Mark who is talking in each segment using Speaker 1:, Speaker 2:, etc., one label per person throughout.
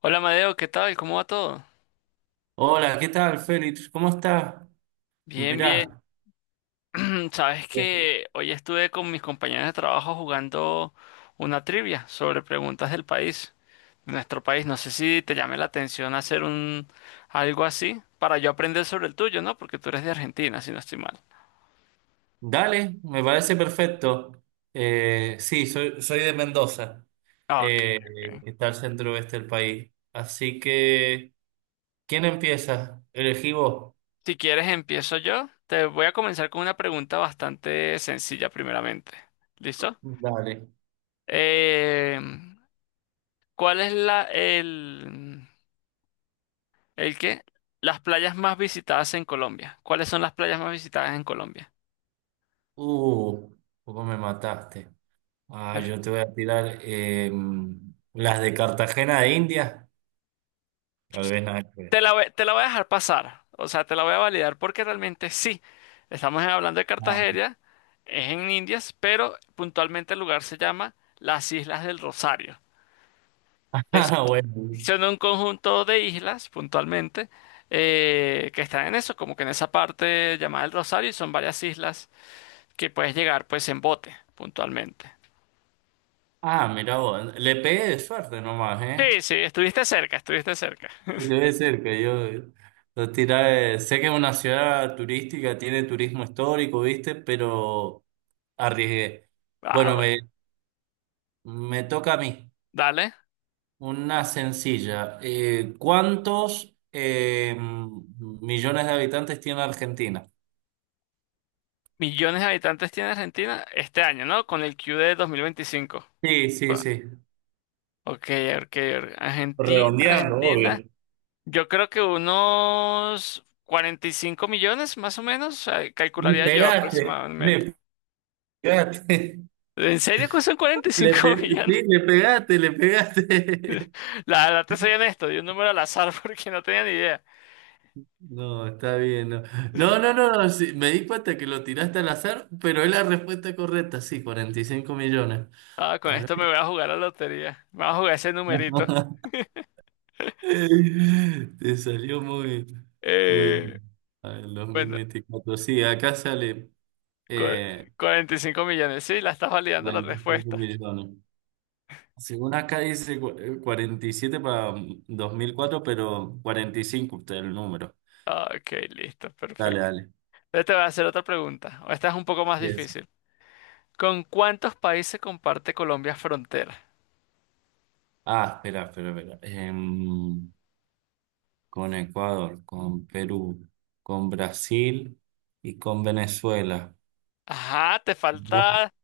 Speaker 1: Hola Madeo, ¿qué tal? ¿Cómo va todo?
Speaker 2: Hola, ¿qué tal, Félix? ¿Cómo estás?
Speaker 1: Bien, bien.
Speaker 2: Mirá.
Speaker 1: Sabes
Speaker 2: Bien.
Speaker 1: que hoy estuve con mis compañeros de trabajo jugando una trivia sobre preguntas del país, de nuestro país. No sé si te llame la atención hacer un algo así para yo aprender sobre el tuyo, ¿no? Porque tú eres de Argentina, si no estoy mal.
Speaker 2: Dale, me parece perfecto. Sí, soy de Mendoza,
Speaker 1: Ah, ok,
Speaker 2: eh,
Speaker 1: ok.
Speaker 2: que está al centro oeste del país. Así que, ¿quién empieza? Elegí vos.
Speaker 1: Si quieres empiezo yo. Te voy a comenzar con una pregunta bastante sencilla primeramente. ¿Listo?
Speaker 2: Dale.
Speaker 1: Eh, ¿Cuál es la el que las playas más visitadas en Colombia? ¿Cuáles son las playas más visitadas en Colombia?
Speaker 2: Uh, poco me mataste. Ah,
Speaker 1: Eh,
Speaker 2: yo te voy a tirar las de Cartagena de India. Tal vez nada que
Speaker 1: Te
Speaker 2: ver.
Speaker 1: la voy, te la voy a dejar pasar, o sea, te la voy a validar porque realmente sí. Estamos hablando de Cartagena, es en Indias, pero puntualmente el lugar se llama las Islas del Rosario. Es,
Speaker 2: Ah, bueno.
Speaker 1: son un conjunto de islas, puntualmente, que están en eso, como que en esa parte llamada el Rosario, y son varias islas que puedes llegar pues en bote, puntualmente.
Speaker 2: Ah, mira, vos. Le pegué de suerte nomás, ¿eh?
Speaker 1: Sí, sí, estuviste cerca, estuviste cerca.
Speaker 2: Debe ser que yo, sé que es una ciudad turística, tiene turismo histórico, ¿viste? Pero arriesgué.
Speaker 1: Ah,
Speaker 2: Bueno,
Speaker 1: bueno.
Speaker 2: me toca a mí.
Speaker 1: Dale.
Speaker 2: Una sencilla. ¿Cuántos millones de habitantes tiene Argentina?
Speaker 1: Millones de habitantes tiene Argentina este año, ¿no? Con el Q de 2025.
Speaker 2: Sí, sí,
Speaker 1: Ah,
Speaker 2: sí.
Speaker 1: ok, ok, ok. Argentina,
Speaker 2: Redondeando, obvio.
Speaker 1: Argentina. Yo creo que unos 45 millones, más o menos, ah,
Speaker 2: Le
Speaker 1: calcularía yo
Speaker 2: pegaste,
Speaker 1: aproximadamente.
Speaker 2: le pegaste.
Speaker 1: ¿En serio que son cuarenta y
Speaker 2: Le pe-
Speaker 1: cinco millones?
Speaker 2: sí, le pegaste, le pegaste.
Speaker 1: La verdad, te soy honesto, di un número al azar porque no tenía ni idea.
Speaker 2: No, está bien. No, no, no, no, no, sí, me di cuenta que lo tiraste al azar, pero es la respuesta correcta, sí, 45 millones.
Speaker 1: Ah, con
Speaker 2: Tal
Speaker 1: esto me
Speaker 2: vez.
Speaker 1: voy a jugar a la lotería. Me voy a jugar ese numerito.
Speaker 2: Te salió muy, muy
Speaker 1: Eh,
Speaker 2: bien. A ver,
Speaker 1: bueno,
Speaker 2: 2024. Sí, acá sale
Speaker 1: cu-
Speaker 2: eh,
Speaker 1: 45 millones, sí, la estás validando la
Speaker 2: 45
Speaker 1: respuesta.
Speaker 2: millones. Según acá dice 47 para 2004, pero 45, usted el número.
Speaker 1: Ok, listo,
Speaker 2: Dale,
Speaker 1: perfecto.
Speaker 2: dale.
Speaker 1: Yo te voy a hacer otra pregunta. Esta es un poco más
Speaker 2: Yes.
Speaker 1: difícil. ¿Con cuántos países comparte Colombia frontera?
Speaker 2: Ah, espera, espera, espera. Con Ecuador, con Perú, con Brasil y con Venezuela.
Speaker 1: Ajá,
Speaker 2: ¿Ya?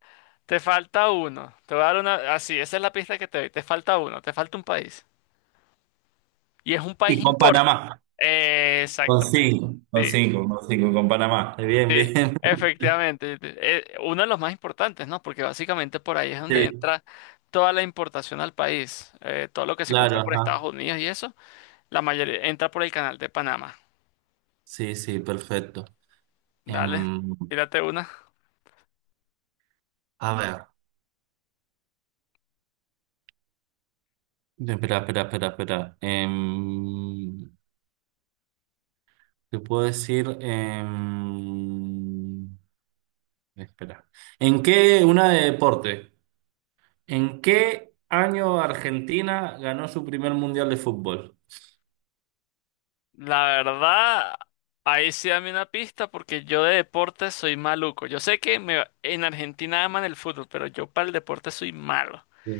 Speaker 1: te falta uno. Te voy a dar una, así, esa es la pista que te doy. Te falta uno, te falta un país. Y es un
Speaker 2: Y
Speaker 1: país
Speaker 2: con
Speaker 1: importante.
Speaker 2: Panamá, con
Speaker 1: Exactamente,
Speaker 2: cinco, con
Speaker 1: sí,
Speaker 2: cinco, con cinco, con Panamá. Bien, bien.
Speaker 1: efectivamente. Uno de los más importantes, ¿no? Porque básicamente por ahí es donde
Speaker 2: Sí,
Speaker 1: entra toda la importación al país. Todo lo que se compra
Speaker 2: claro,
Speaker 1: por Estados
Speaker 2: ajá.
Speaker 1: Unidos y eso, la mayoría entra por el canal de Panamá.
Speaker 2: Sí, sí, perfecto.
Speaker 1: Dale,
Speaker 2: Em,
Speaker 1: tírate una.
Speaker 2: a ver, espera, espera, espera, espera. Te puedo decir, espera. Una de deporte. ¿En qué año Argentina ganó su primer mundial de fútbol?
Speaker 1: La verdad, ahí sí dame una pista porque yo de deporte soy maluco. Yo sé que en Argentina aman el fútbol, pero yo para el deporte soy malo.
Speaker 2: Sí.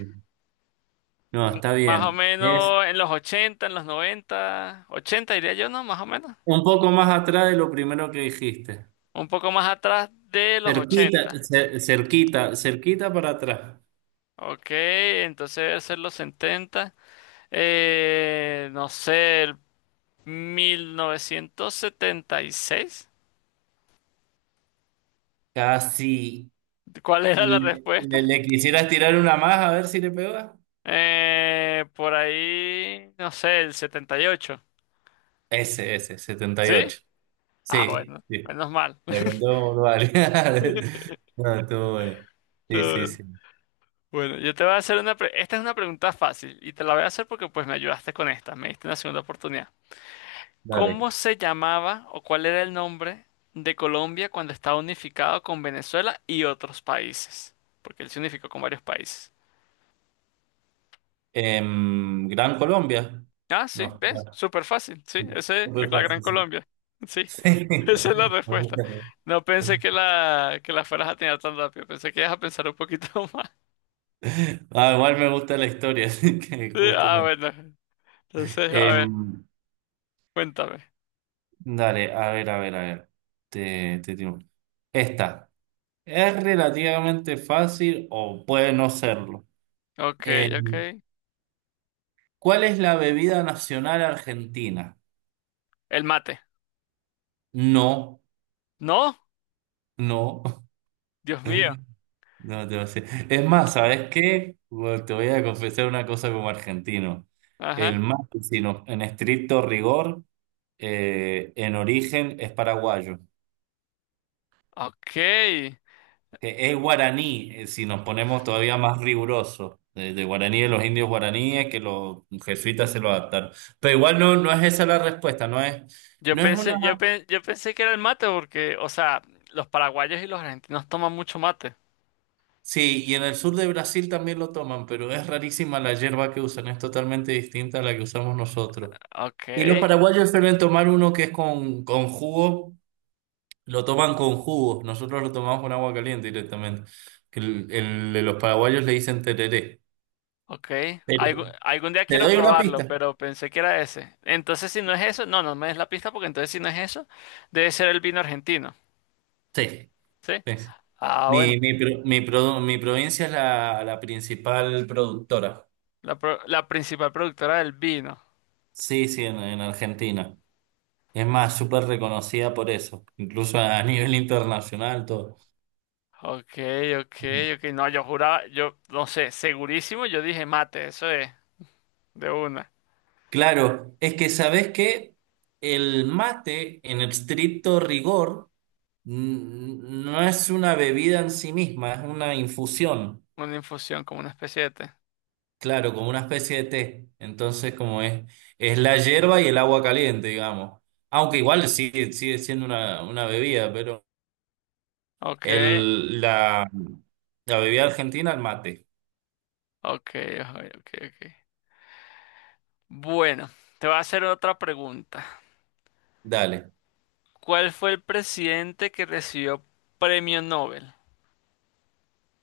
Speaker 2: No, está
Speaker 1: Más o
Speaker 2: bien. Es
Speaker 1: menos en los ochenta, en los noventa, ochenta diría yo, ¿no? Más o menos.
Speaker 2: un poco más atrás de lo primero que dijiste.
Speaker 1: Un poco más atrás de los
Speaker 2: Cerquita,
Speaker 1: 80.
Speaker 2: cerquita, cerquita para atrás.
Speaker 1: Ok, entonces debe ser los 70. No sé, el 1976.
Speaker 2: Casi.
Speaker 1: ¿Cuál era
Speaker 2: ¿Le,
Speaker 1: la
Speaker 2: le-
Speaker 1: respuesta?
Speaker 2: le quisieras tirar una más a ver si le pega?
Speaker 1: Por ahí, no sé, el 78,
Speaker 2: Ese, setenta y
Speaker 1: ¿sí?
Speaker 2: ocho
Speaker 1: Ah,
Speaker 2: Sí,
Speaker 1: bueno,
Speaker 2: sí.
Speaker 1: menos mal.
Speaker 2: Le contó un No, estuvo bueno. Sí,
Speaker 1: Todo
Speaker 2: sí,
Speaker 1: bien.
Speaker 2: sí.
Speaker 1: Bueno, yo te voy a hacer una... Esta es una pregunta fácil y te la voy a hacer porque pues me ayudaste con esta, me diste una segunda oportunidad.
Speaker 2: Dale.
Speaker 1: ¿Cómo se llamaba o cuál era el nombre de Colombia cuando estaba unificado con Venezuela y otros países? Porque él se unificó con varios países.
Speaker 2: Gran Colombia.
Speaker 1: Ah, sí,
Speaker 2: No,
Speaker 1: ¿ves?
Speaker 2: ya.
Speaker 1: Súper fácil, sí,
Speaker 2: Sí.
Speaker 1: esa es
Speaker 2: Súper
Speaker 1: la Gran
Speaker 2: fácil, sí.
Speaker 1: Colombia. Sí,
Speaker 2: Sí.
Speaker 1: esa es la respuesta. No pensé que que la fueras a tener tan rápido, pensé que ibas a pensar un poquito más.
Speaker 2: Ah, igual me gusta la historia, así que
Speaker 1: Sí,
Speaker 2: justo
Speaker 1: ah,
Speaker 2: me.
Speaker 1: bueno. Entonces, a ver,
Speaker 2: Em,
Speaker 1: cuéntame.
Speaker 2: dale, a ver, a ver, a ver. Te digo. Esta. Es relativamente fácil o puede no serlo.
Speaker 1: Ok, ok.
Speaker 2: Em, ¿cuál es la bebida nacional argentina?
Speaker 1: El mate.
Speaker 2: No,
Speaker 1: ¿No?
Speaker 2: no,
Speaker 1: Dios mío.
Speaker 2: no te voy a decir. Es más, ¿sabes qué? Bueno, te voy a confesar una cosa como argentino. El
Speaker 1: Ajá.
Speaker 2: mate, en estricto rigor, en origen es paraguayo.
Speaker 1: Ok.
Speaker 2: Es guaraní, si nos ponemos todavía más rigurosos, de guaraní de los indios guaraníes, que los jesuitas se lo adaptaron. Pero igual no, no es esa la respuesta,
Speaker 1: Yo
Speaker 2: no es una.
Speaker 1: pensé, yo pensé que era el mate porque, o sea, los paraguayos y los argentinos toman mucho mate.
Speaker 2: Sí, y en el sur de Brasil también lo toman, pero es rarísima la hierba que usan, es totalmente distinta a la que usamos nosotros.
Speaker 1: Ok,
Speaker 2: Y los paraguayos suelen tomar uno que es con jugo, lo toman con jugo, nosotros lo tomamos con agua caliente directamente. Que el de los paraguayos le dicen tereré.
Speaker 1: ok,
Speaker 2: Pero
Speaker 1: algún día
Speaker 2: te
Speaker 1: quiero
Speaker 2: doy una
Speaker 1: probarlo,
Speaker 2: pista.
Speaker 1: pero pensé que era ese. Entonces, si no es eso, no, no me des la pista porque entonces si no es eso, debe ser el vino argentino,
Speaker 2: Sí.
Speaker 1: ¿sí?
Speaker 2: Sí.
Speaker 1: Ah,
Speaker 2: Mi,
Speaker 1: bueno,
Speaker 2: mi, pro- mi, produ mi provincia es la principal productora.
Speaker 1: la principal productora del vino.
Speaker 2: Sí, sí, en Argentina. Es más, súper reconocida por eso, incluso a nivel internacional, todo.
Speaker 1: Ok, ok, ok. No, yo juraba, yo no sé, segurísimo, yo dije mate, eso es, de una.
Speaker 2: Claro, es que sabes que el mate, en estricto rigor, n- no es una bebida en sí misma, es una infusión.
Speaker 1: Una infusión, como una especie de té.
Speaker 2: Claro, como una especie de té. Entonces, como es la hierba y el agua caliente, digamos. Aunque igual sigue siendo una bebida, pero
Speaker 1: Ok,
Speaker 2: el, la, la bebida argentina, el mate.
Speaker 1: ok, ok, ok, ok. Bueno, te voy a hacer otra pregunta.
Speaker 2: Dale.
Speaker 1: ¿Cuál fue el presidente que recibió premio Nobel?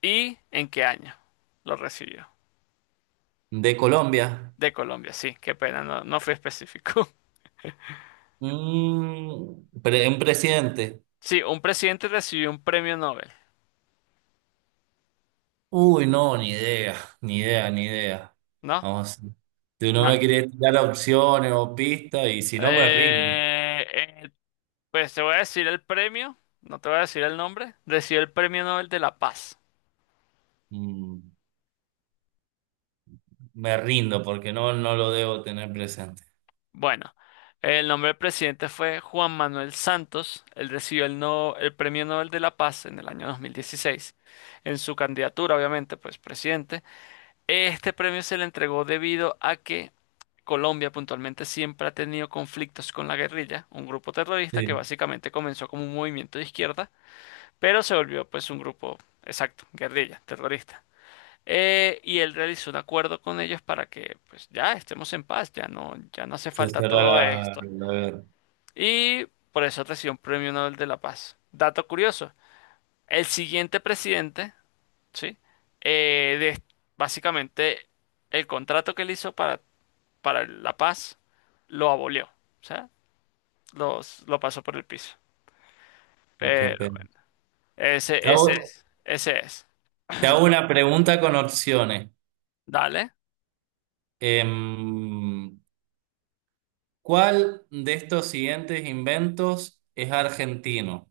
Speaker 1: ¿Y en qué año lo recibió?
Speaker 2: De Colombia.
Speaker 1: De Colombia, sí, qué pena, no, no fui específico.
Speaker 2: Un presidente.
Speaker 1: Sí, un presidente recibió un premio Nobel,
Speaker 2: Uy, no, ni idea, ni idea, ni idea.
Speaker 1: ¿no?
Speaker 2: Vamos. Tú no me
Speaker 1: No.
Speaker 2: quieres dar opciones o pistas, y si no, me rindo.
Speaker 1: Eh, eh, pues te voy a decir el premio, no te voy a decir el nombre, recibió el premio Nobel de la Paz.
Speaker 2: Mm, me rindo porque no lo debo tener presente.
Speaker 1: Bueno, el nombre del presidente fue Juan Manuel Santos, él recibió el, no, el premio Nobel de la Paz en el año 2016, en su candidatura, obviamente, pues presidente. Este premio se le entregó debido a que Colombia puntualmente siempre ha tenido conflictos con la guerrilla, un grupo terrorista que
Speaker 2: Sí.
Speaker 1: básicamente comenzó como un movimiento de izquierda, pero se volvió pues un grupo, exacto, guerrilla, terrorista. Y él realizó un acuerdo con ellos para que pues ya estemos en paz, ya no, ya no hace
Speaker 2: Se
Speaker 1: falta
Speaker 2: cierra
Speaker 1: todo esto.
Speaker 2: la.
Speaker 1: Y por eso recibió un premio Nobel de la Paz. Dato curioso, el siguiente presidente, ¿sí? Eh, de- básicamente el contrato que él hizo para la paz, lo abolió. O sea, los, lo pasó por el piso.
Speaker 2: Oh, qué
Speaker 1: Pero
Speaker 2: pena. Te hago,
Speaker 1: ese es.
Speaker 2: te hago una pregunta con opciones.
Speaker 1: Dale.
Speaker 2: Em, ¿cuál de estos siguientes inventos es argentino?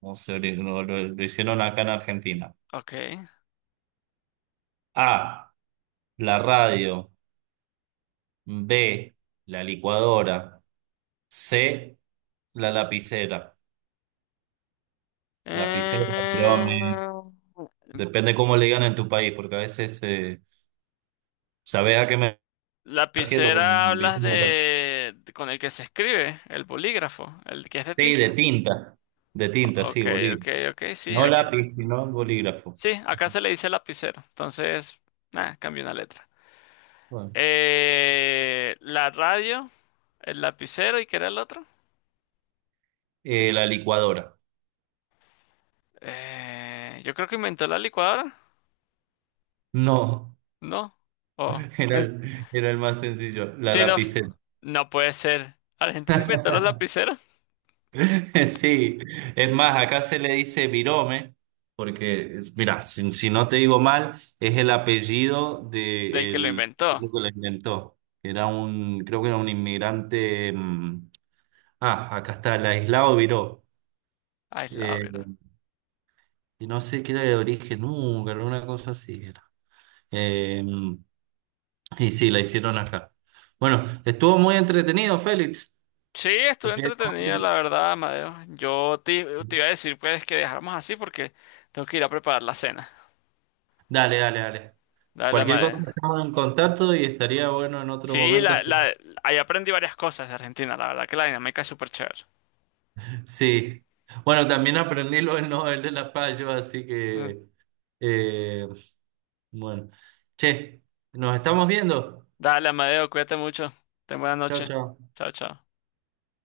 Speaker 2: O se ori- lo hicieron acá en Argentina.
Speaker 1: Ok.
Speaker 2: A, la radio. B, la licuadora. C, la lapicera. Lapicera, digamos,
Speaker 1: Eh,
Speaker 2: depende cómo le digan en tu país, porque a veces sabes a qué me refiero
Speaker 1: lapicera
Speaker 2: con.
Speaker 1: hablas de, con el que se escribe, el bolígrafo, el que es de
Speaker 2: Sí,
Speaker 1: tinta.
Speaker 2: de tinta, sí,
Speaker 1: Ok, ok,
Speaker 2: bolígrafo.
Speaker 1: ok, sí,
Speaker 2: No
Speaker 1: aquí.
Speaker 2: lápiz, sino bolígrafo.
Speaker 1: Sí, acá se le dice lapicero. Entonces, nada, cambio una letra.
Speaker 2: Bueno,
Speaker 1: La radio, el lapicero y ¿qué era el otro?
Speaker 2: la licuadora.
Speaker 1: Yo creo que inventó la licuadora.
Speaker 2: No,
Speaker 1: No. Oh.
Speaker 2: era el, era el más sencillo, la
Speaker 1: Sí, no,
Speaker 2: lapicera.
Speaker 1: no puede ser. Argentina inventó los lapiceros.
Speaker 2: Sí, es más, acá se le dice virome, porque, mira, si no te digo mal, es el apellido
Speaker 1: Del
Speaker 2: de
Speaker 1: que lo
Speaker 2: el
Speaker 1: inventó.
Speaker 2: tipo que la inventó. Creo que era un inmigrante. Ah, acá está, el aislado Viró.
Speaker 1: Ay, la
Speaker 2: Eh,
Speaker 1: verdad.
Speaker 2: y no sé qué era de origen, nunca, una cosa así. Eh, y sí, la hicieron acá. Bueno, estuvo muy entretenido, Félix.
Speaker 1: Sí, estuvo entretenido, la verdad, Amadeo. Yo te, te iba a decir, pues, que dejáramos así porque tengo que ir a preparar la cena.
Speaker 2: Dale, dale, dale.
Speaker 1: Dale,
Speaker 2: Cualquier cosa
Speaker 1: Amadeo.
Speaker 2: estamos en contacto y estaría bueno en otro
Speaker 1: Sí,
Speaker 2: momento.
Speaker 1: la, ahí aprendí varias cosas de Argentina, la verdad que la dinámica es súper chévere.
Speaker 2: Sí. Bueno, también aprendí lo del Nobel de la Paz, yo, así
Speaker 1: Mm.
Speaker 2: que, eh, bueno. Che, nos estamos viendo.
Speaker 1: Dale, Amadeo, cuídate mucho. Ten buena
Speaker 2: Chao,
Speaker 1: noche.
Speaker 2: chao.
Speaker 1: Chao, chao.